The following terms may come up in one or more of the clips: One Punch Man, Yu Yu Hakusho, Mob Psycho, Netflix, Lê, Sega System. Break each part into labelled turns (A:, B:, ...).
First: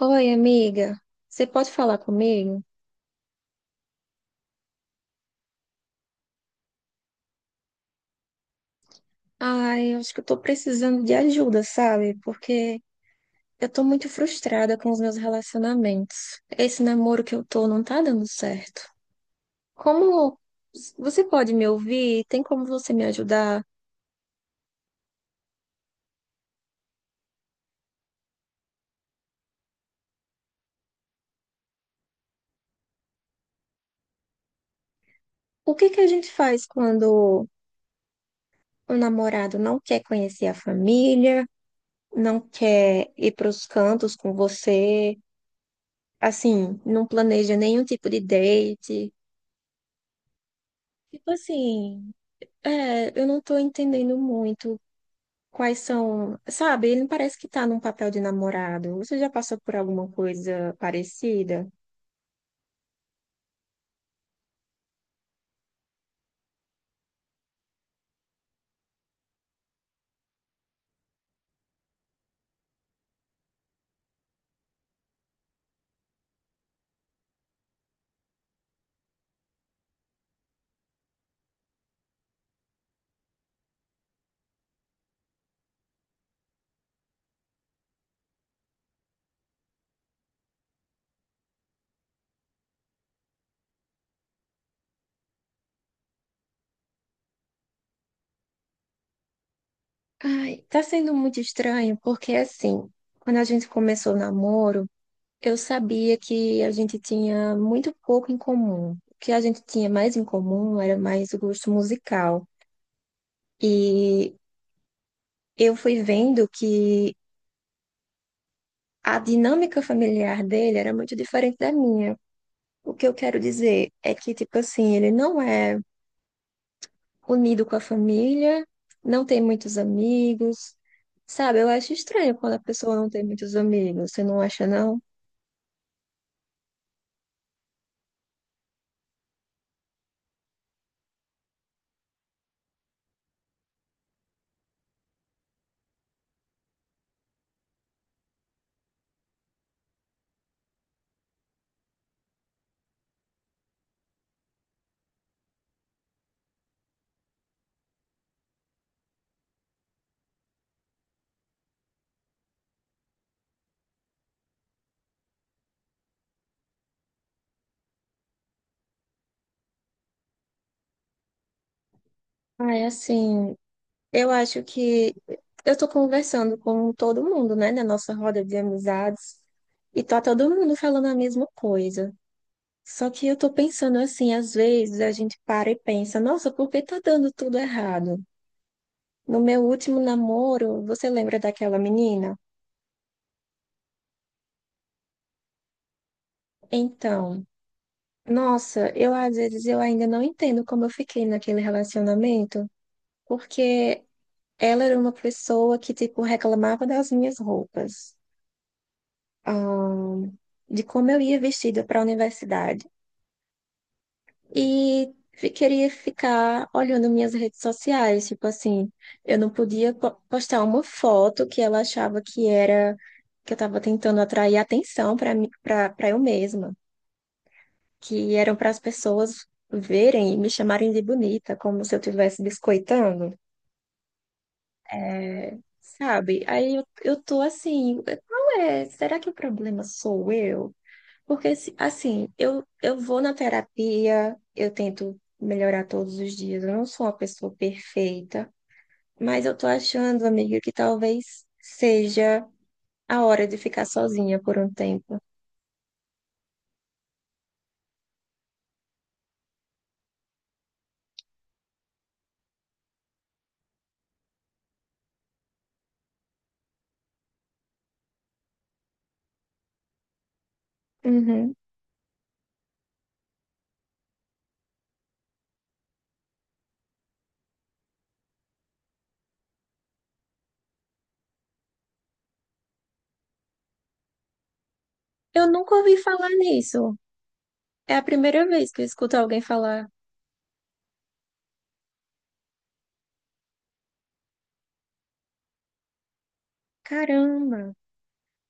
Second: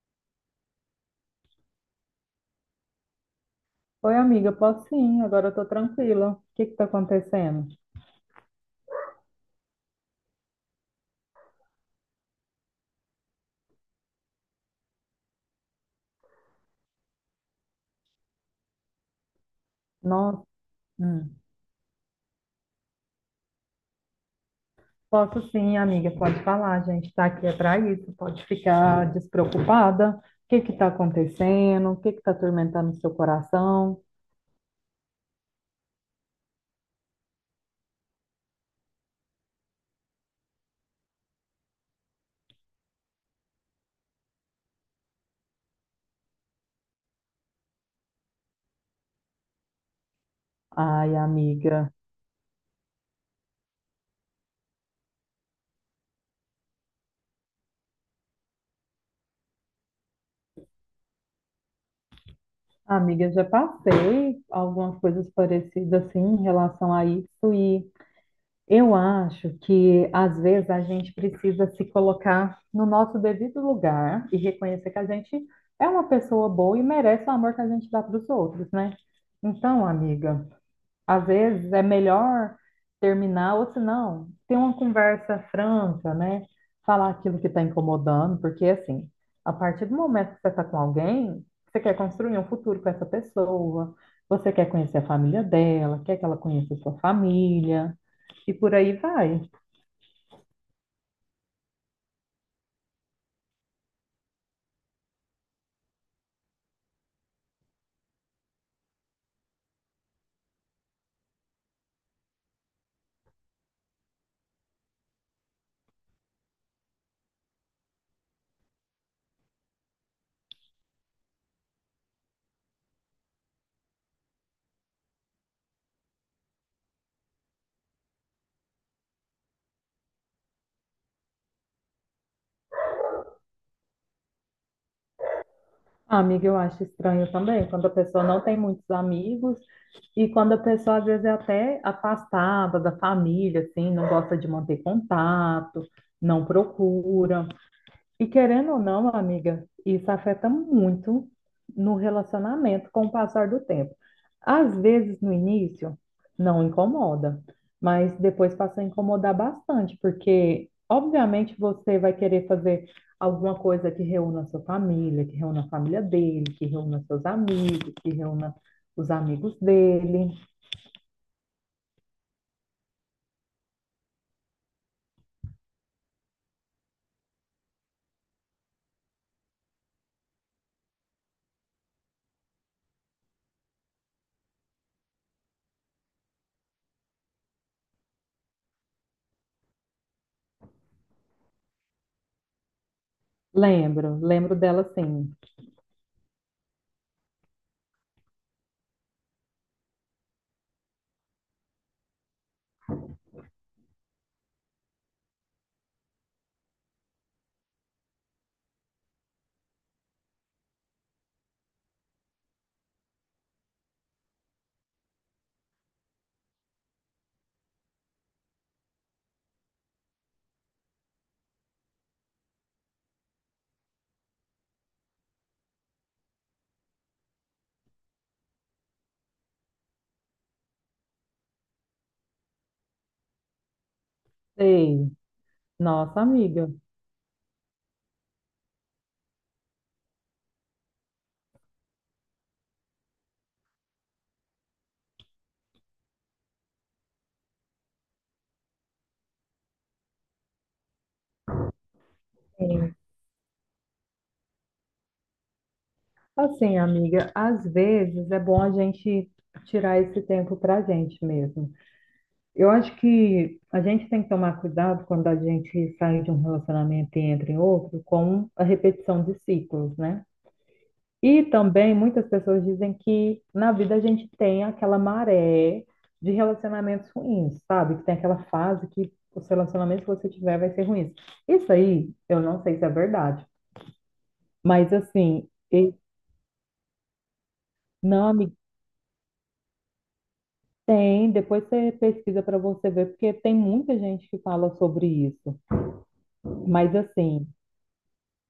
A: Oi, amiga, você pode falar comigo?
B: Oi, amiga, posso sim, agora eu tô tranquila. O que que tá acontecendo?
A: Ai, eu acho que eu tô precisando de ajuda, sabe? Porque eu tô muito frustrada com os meus relacionamentos. Esse namoro que eu tô não tá dando certo. Como
B: Nossa,
A: você
B: hum.
A: pode me ouvir? Tem como você me ajudar?
B: Posso sim, amiga, pode falar, a gente tá aqui é pra isso, pode ficar despreocupada. O que que tá acontecendo? O que que tá atormentando o seu coração?
A: O que que a gente faz quando o namorado não quer conhecer a família, não quer ir para os cantos com você, assim, não planeja nenhum tipo de date?
B: Ai,
A: Tipo
B: amiga,
A: assim. É, eu não tô entendendo muito quais são, sabe? Ele parece que tá num papel de namorado. Você já passou por alguma coisa parecida?
B: amiga, já passei algumas coisas parecidas assim em relação a isso e eu acho que às vezes a gente precisa se colocar no nosso devido lugar e reconhecer que a gente é uma pessoa boa e merece o amor que a gente dá para os outros, né? Então, amiga. Às vezes é melhor terminar, ou se não, ter uma conversa franca, né? Falar aquilo que está incomodando, porque assim, a partir do momento que você está com alguém, você quer construir um futuro com essa pessoa, você quer conhecer a família dela, quer que ela conheça a sua família, e por aí vai.
A: Ai, tá sendo muito estranho, porque assim, quando a gente começou o namoro, eu sabia que a gente tinha muito pouco em comum. O que a gente tinha mais em comum era mais o gosto musical. E eu fui vendo que a dinâmica familiar dele era muito diferente da minha. O que eu quero dizer é que, tipo assim, ele não é unido com a família, não tem muitos amigos, sabe? Eu acho estranho quando a pessoa não tem muitos amigos, você não acha, não?
B: Ah, amiga, eu acho estranho também, quando a pessoa não tem muitos amigos e quando a pessoa às vezes é até afastada da família, assim, não gosta de manter contato, não procura. E querendo ou não, amiga, isso afeta muito no relacionamento com o passar do tempo. Às vezes, no início, não incomoda, mas depois passa a incomodar bastante, porque, obviamente, você vai querer fazer alguma coisa que reúna a sua família, que reúna a família dele, que reúna seus amigos, que reúna os amigos dele.
A: Ai, assim, eu acho que eu tô conversando com todo mundo, né, na nossa roda de amizades, e tá todo mundo falando a mesma coisa. Só que eu tô pensando assim, às vezes a gente para e pensa, nossa, por que tá dando tudo errado? No meu último namoro, você lembra daquela menina?
B: Lembro, lembro dela sim.
A: Então, nossa, eu às vezes eu ainda não entendo como eu fiquei naquele relacionamento, porque ela era uma pessoa que, tipo, reclamava das minhas roupas, ahn, de como eu ia vestida para a universidade. E queria ficar olhando minhas redes sociais, tipo assim, eu não podia postar uma foto que ela achava que era, que eu estava tentando atrair atenção para mim, para eu mesma. Que eram para as pessoas verem e me chamarem de bonita, como se eu estivesse biscoitando,
B: Sei,
A: é,
B: nossa
A: sabe?
B: amiga.
A: Aí eu tô assim, qual é? Será que o problema sou eu? Porque, assim, eu vou na terapia, eu tento melhorar todos os dias, eu não sou uma pessoa perfeita, mas eu tô achando, amiga, que talvez seja a hora de ficar sozinha por um tempo.
B: Assim, amiga, às vezes é bom a gente tirar esse tempo pra gente mesmo. Eu acho que a gente tem que tomar cuidado quando a gente sai de um relacionamento e entra em outro com a repetição de ciclos, né? E
A: Uhum.
B: também muitas pessoas dizem que na vida a gente tem aquela maré de relacionamentos ruins, sabe? Que tem aquela fase que os relacionamentos que você tiver vai ser ruins. Isso aí, eu não sei se é verdade, mas assim,
A: Eu nunca
B: e-
A: ouvi falar nisso. É a
B: não,
A: primeira
B: amiga.
A: vez que eu escuto alguém falar.
B: Tem, depois você pesquisa para você ver, porque tem muita gente que fala sobre isso. Mas assim,
A: Caramba,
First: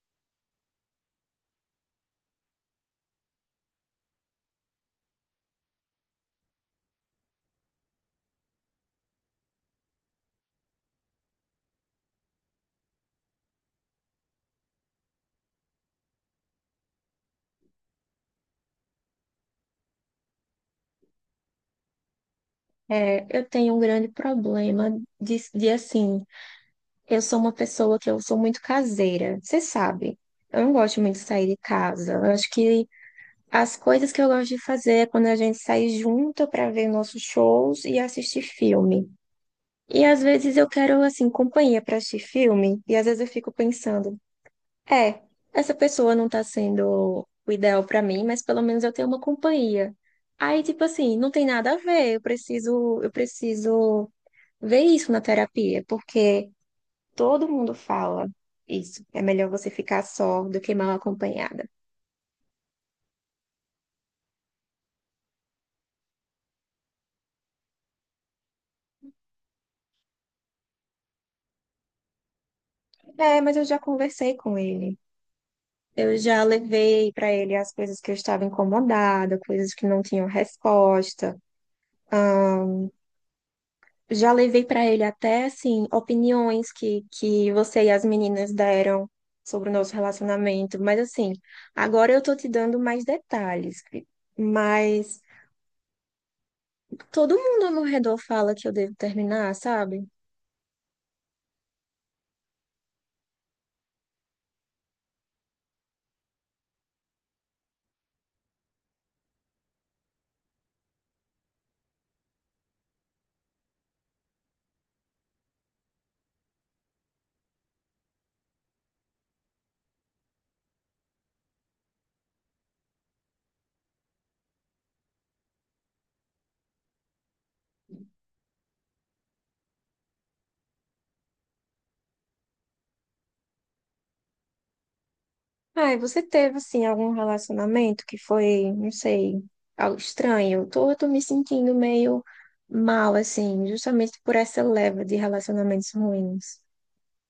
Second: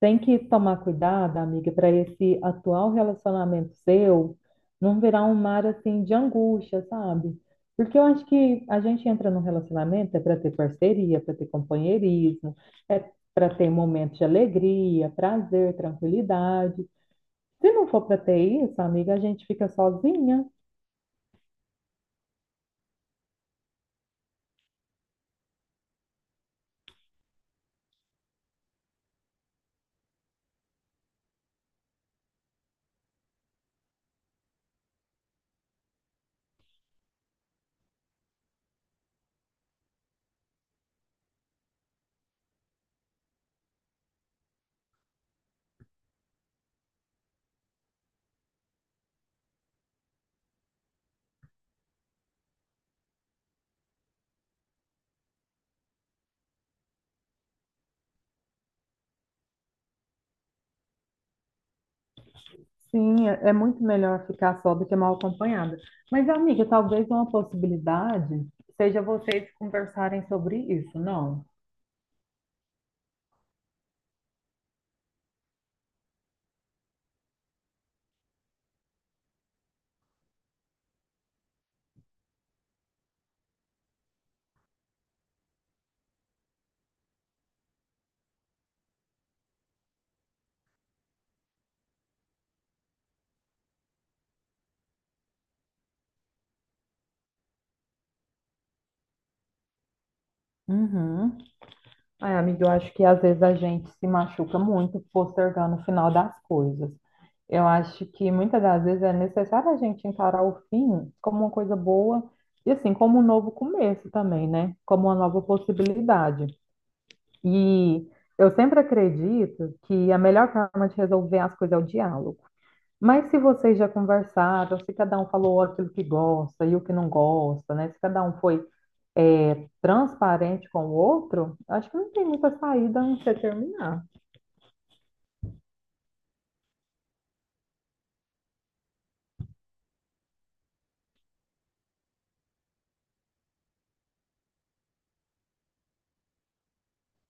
B: tem que tomar cuidado, amiga, para esse atual relacionamento seu não virar um mar assim de angústia, sabe? Porque eu acho que a gente entra num relacionamento é para ter parceria, para ter companheirismo, é para ter momentos de alegria, prazer, tranquilidade. Se não for para ter isso, amiga, a gente fica sozinha.
A: é, eu tenho um grande problema de assim, eu sou uma pessoa que eu sou muito caseira, você sabe. Eu não gosto muito de sair de casa. Eu acho que as coisas que eu gosto de fazer é quando a gente sai junto para ver nossos shows e assistir filme. E às vezes eu quero assim companhia para assistir filme, e às vezes eu fico pensando. É, essa pessoa não tá sendo o ideal pra mim, mas pelo menos eu tenho uma companhia. Aí, tipo assim, não tem nada a ver, eu preciso ver isso na terapia, porque todo mundo fala isso. É melhor você ficar só do que mal acompanhada.
B: Sim, é muito melhor ficar só do que mal acompanhada. Mas, amiga, talvez uma possibilidade seja vocês conversarem sobre isso, não?
A: É, mas eu já conversei com ele. Eu já levei pra ele as coisas que eu estava incomodada, coisas que não tinham resposta. Já levei para ele até assim opiniões que você e as meninas deram sobre o nosso relacionamento, mas assim, agora eu tô te dando mais detalhes. Mas todo mundo ao meu redor fala que eu devo terminar, sabe?
B: Uhum. Ai, amiga, eu acho que às vezes a gente se machuca muito postergando o final das coisas. Eu acho que muitas das vezes é necessário a gente encarar o fim como uma coisa boa e, assim, como um novo começo também, né? Como uma nova possibilidade. E eu sempre acredito que a melhor forma de resolver as coisas é o diálogo. Mas se vocês já conversaram, se cada um falou aquilo que gosta e o que não gosta, né? Se cada um foi, é, transparente com o outro, acho que não tem muita saída a não ser terminar.
A: Ai, você teve assim algum relacionamento que foi, não sei, algo estranho? Eu tô me sentindo meio mal assim, justamente por essa leva de relacionamentos ruins.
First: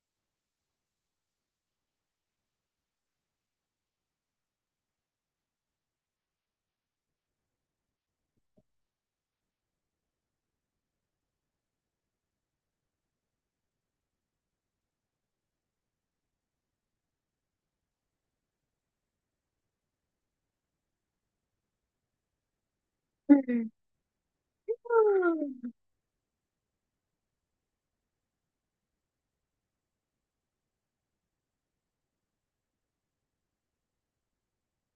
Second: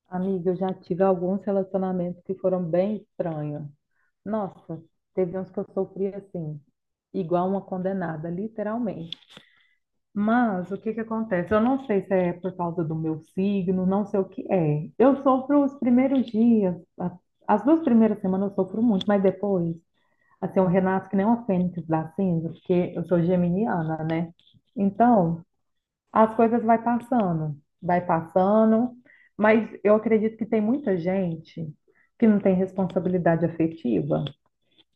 B: Amiga, eu já tive alguns relacionamentos que foram bem estranhos. Nossa, teve uns que eu sofri assim, igual uma condenada, literalmente. Mas o que que acontece? Eu não sei se é por causa do meu signo, não sei o que é. Eu sofro os primeiros dias, as duas primeiras semanas eu sofro muito, mas depois, assim, eu renasço que nem uma fênix da cinza, porque eu sou
A: Uhum.
B: geminiana, né? Então, as coisas vai passando, mas eu acredito que tem muita gente que não tem responsabilidade afetiva.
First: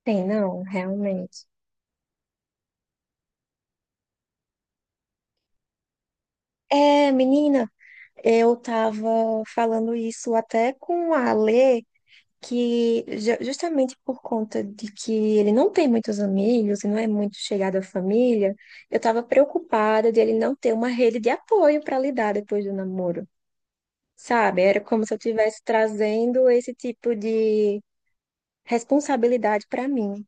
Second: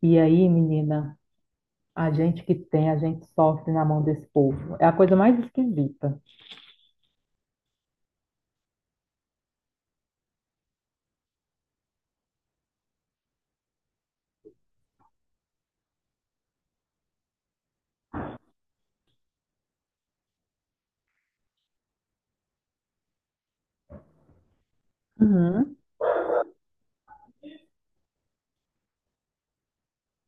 B: E
A: Tem,
B: aí,
A: não,
B: menina,
A: realmente.
B: a gente que tem, a gente sofre na mão desse povo. É a coisa mais esquisita.
A: É, menina, eu estava falando isso até com a Lê, que justamente por conta de que ele não tem muitos amigos e não é muito chegado à família, eu estava preocupada de ele não ter uma rede de apoio para lidar depois do namoro, sabe? Era como se eu estivesse
B: Uhum.
A: trazendo esse tipo de responsabilidade para mim.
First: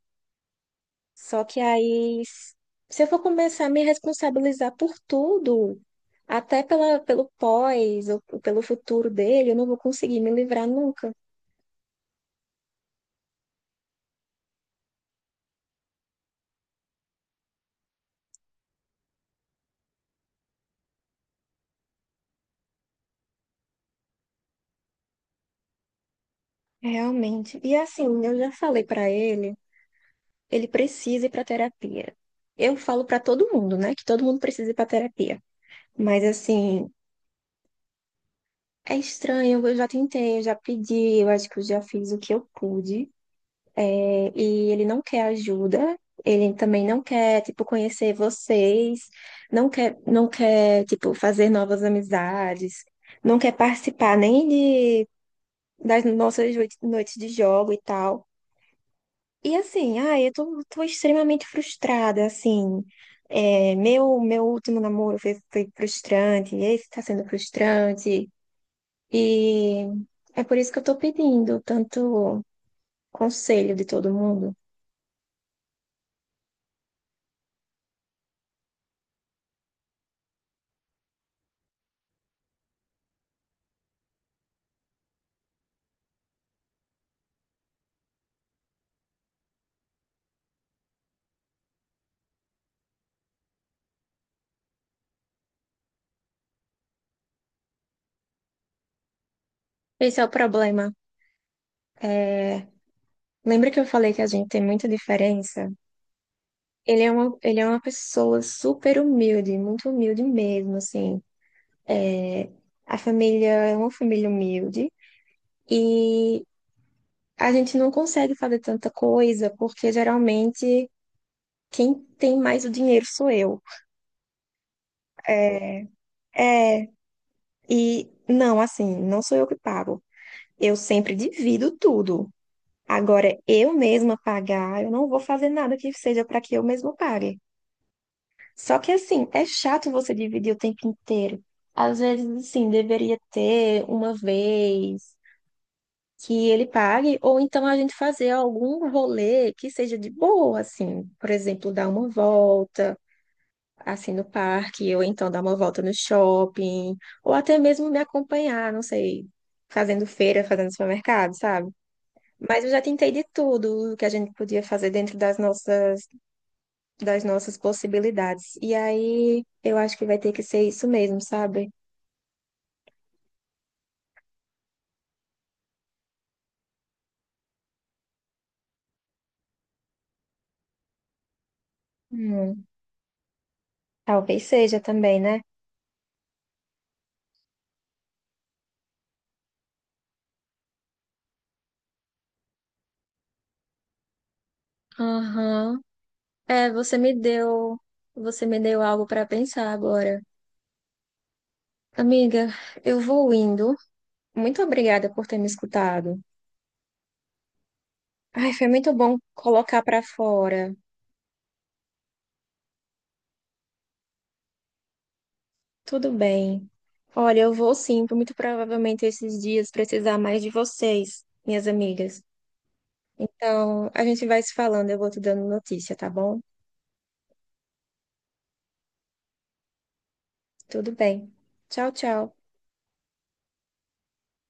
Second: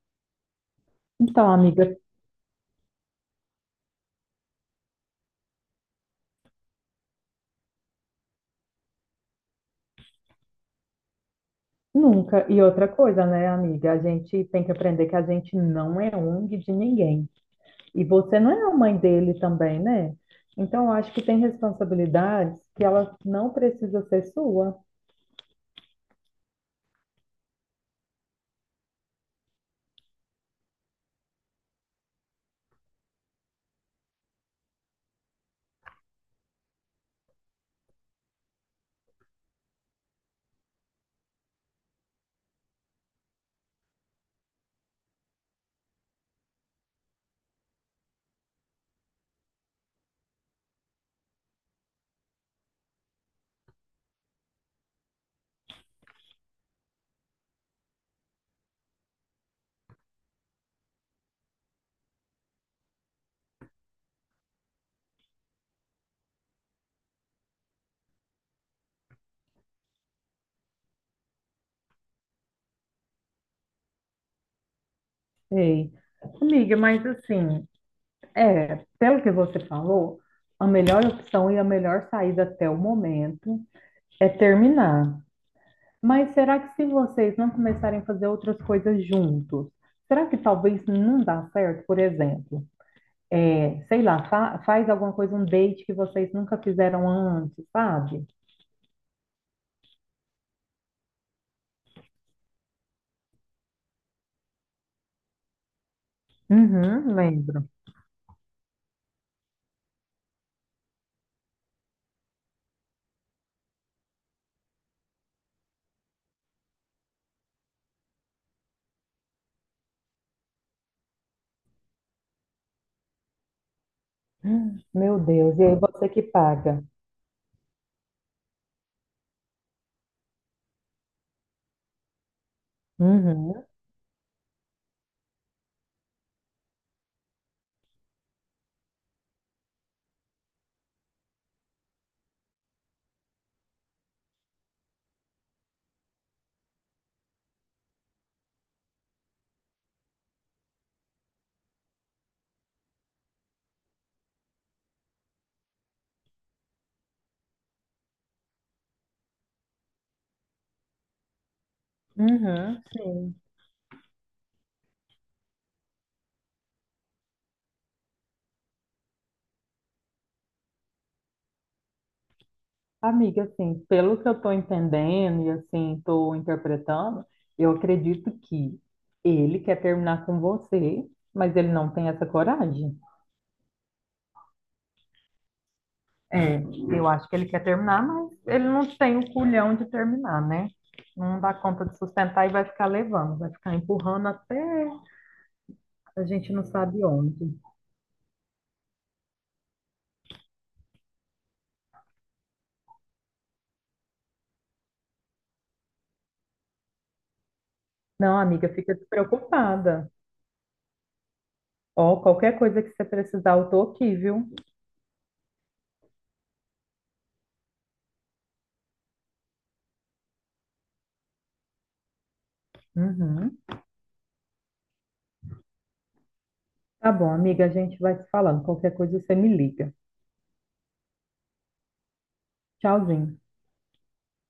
A: Só
B: Então,
A: que
B: amiga,
A: aí, se eu for começar a me responsabilizar por tudo, até pelo pós ou pelo futuro dele, eu não vou conseguir me livrar nunca.
B: nunca. E outra coisa, né, amiga? A gente tem que aprender que a gente não é ONG de ninguém. E você não é a mãe dele também, né? Então, eu acho que tem responsabilidades que ela não precisa ser sua.
A: Realmente. E assim, eu já falei pra ele, ele precisa ir pra terapia. Eu falo pra todo mundo, né, que todo mundo precisa ir pra terapia. Mas assim, é estranho, eu já tentei, eu já pedi, eu acho que eu já fiz o que eu pude. É, e ele não quer ajuda, ele também não quer, tipo, conhecer vocês, não quer, tipo, fazer novas amizades, não quer participar nem de, das nossas noites de jogo e tal. E assim, ai, eu tô extremamente frustrada, assim. É, meu último namoro foi frustrante, esse tá sendo frustrante. E é por isso que eu tô pedindo tanto conselho de todo mundo.
B: Ei, amiga, mas assim, é, pelo que você falou, a melhor opção e a melhor saída até o momento é terminar. Mas será que se vocês não começarem a fazer outras coisas juntos, será que talvez não dá certo, por exemplo? É, sei lá, faz alguma coisa, um date que vocês nunca fizeram antes, sabe?
A: Esse é o problema. É, lembra que eu falei que a gente tem muita diferença? Ele é
B: Uhum,
A: uma, ele é
B: lembro.
A: uma pessoa super humilde, muito humilde mesmo, assim. É, a família é uma família humilde e a gente não consegue fazer tanta coisa porque geralmente quem tem mais o dinheiro sou eu.
B: Meu Deus, e aí
A: É,
B: você que paga.
A: é, e não, assim, não sou eu que pago. Eu sempre divido tudo. Agora,
B: Uhum,
A: eu mesma pagar, eu não vou fazer nada que seja para que eu mesma pague. Só que assim, é chato você dividir o tempo inteiro. Às vezes, assim, deveria ter uma vez que ele pague, ou então a gente fazer algum rolê que seja de boa, assim, por exemplo, dar uma volta, assim, no parque, ou então dar uma volta no shopping, ou até mesmo me acompanhar, não sei, fazendo feira, fazendo supermercado, sabe? Mas eu já
B: uhum,
A: tentei de
B: sim.
A: tudo o que a gente podia fazer dentro das nossas possibilidades. E aí eu acho que vai ter que ser isso mesmo, sabe?
B: Amiga, assim, pelo que eu estou entendendo e assim, estou interpretando, eu acredito que ele quer terminar com você, mas ele não tem essa
A: Hum,
B: coragem.
A: talvez seja também, né?
B: É, eu acho que ele quer terminar, mas ele não tem o culhão de terminar, né? Não dá conta de sustentar e vai ficar levando, vai ficar empurrando até
A: Aham.
B: a gente não
A: É, você
B: sabe
A: me
B: onde.
A: deu, você me deu algo para pensar agora. Amiga, eu vou indo. Muito obrigada por ter me escutado.
B: Não,
A: Ai, foi
B: amiga,
A: muito
B: fica
A: bom colocar para
B: despreocupada.
A: fora.
B: Ó, qualquer coisa que você precisar, eu tô aqui, viu?
A: Tudo bem. Olha, eu vou sim, muito provavelmente esses dias precisar mais de vocês, minhas amigas.
B: Uhum.
A: Então, a gente vai se falando, eu vou te dando notícia, tá bom?
B: Tá bom, amiga, a gente vai se falando. Qualquer coisa você me liga.
A: Tudo bem. Tchau, tchau.
B: Tchauzinho.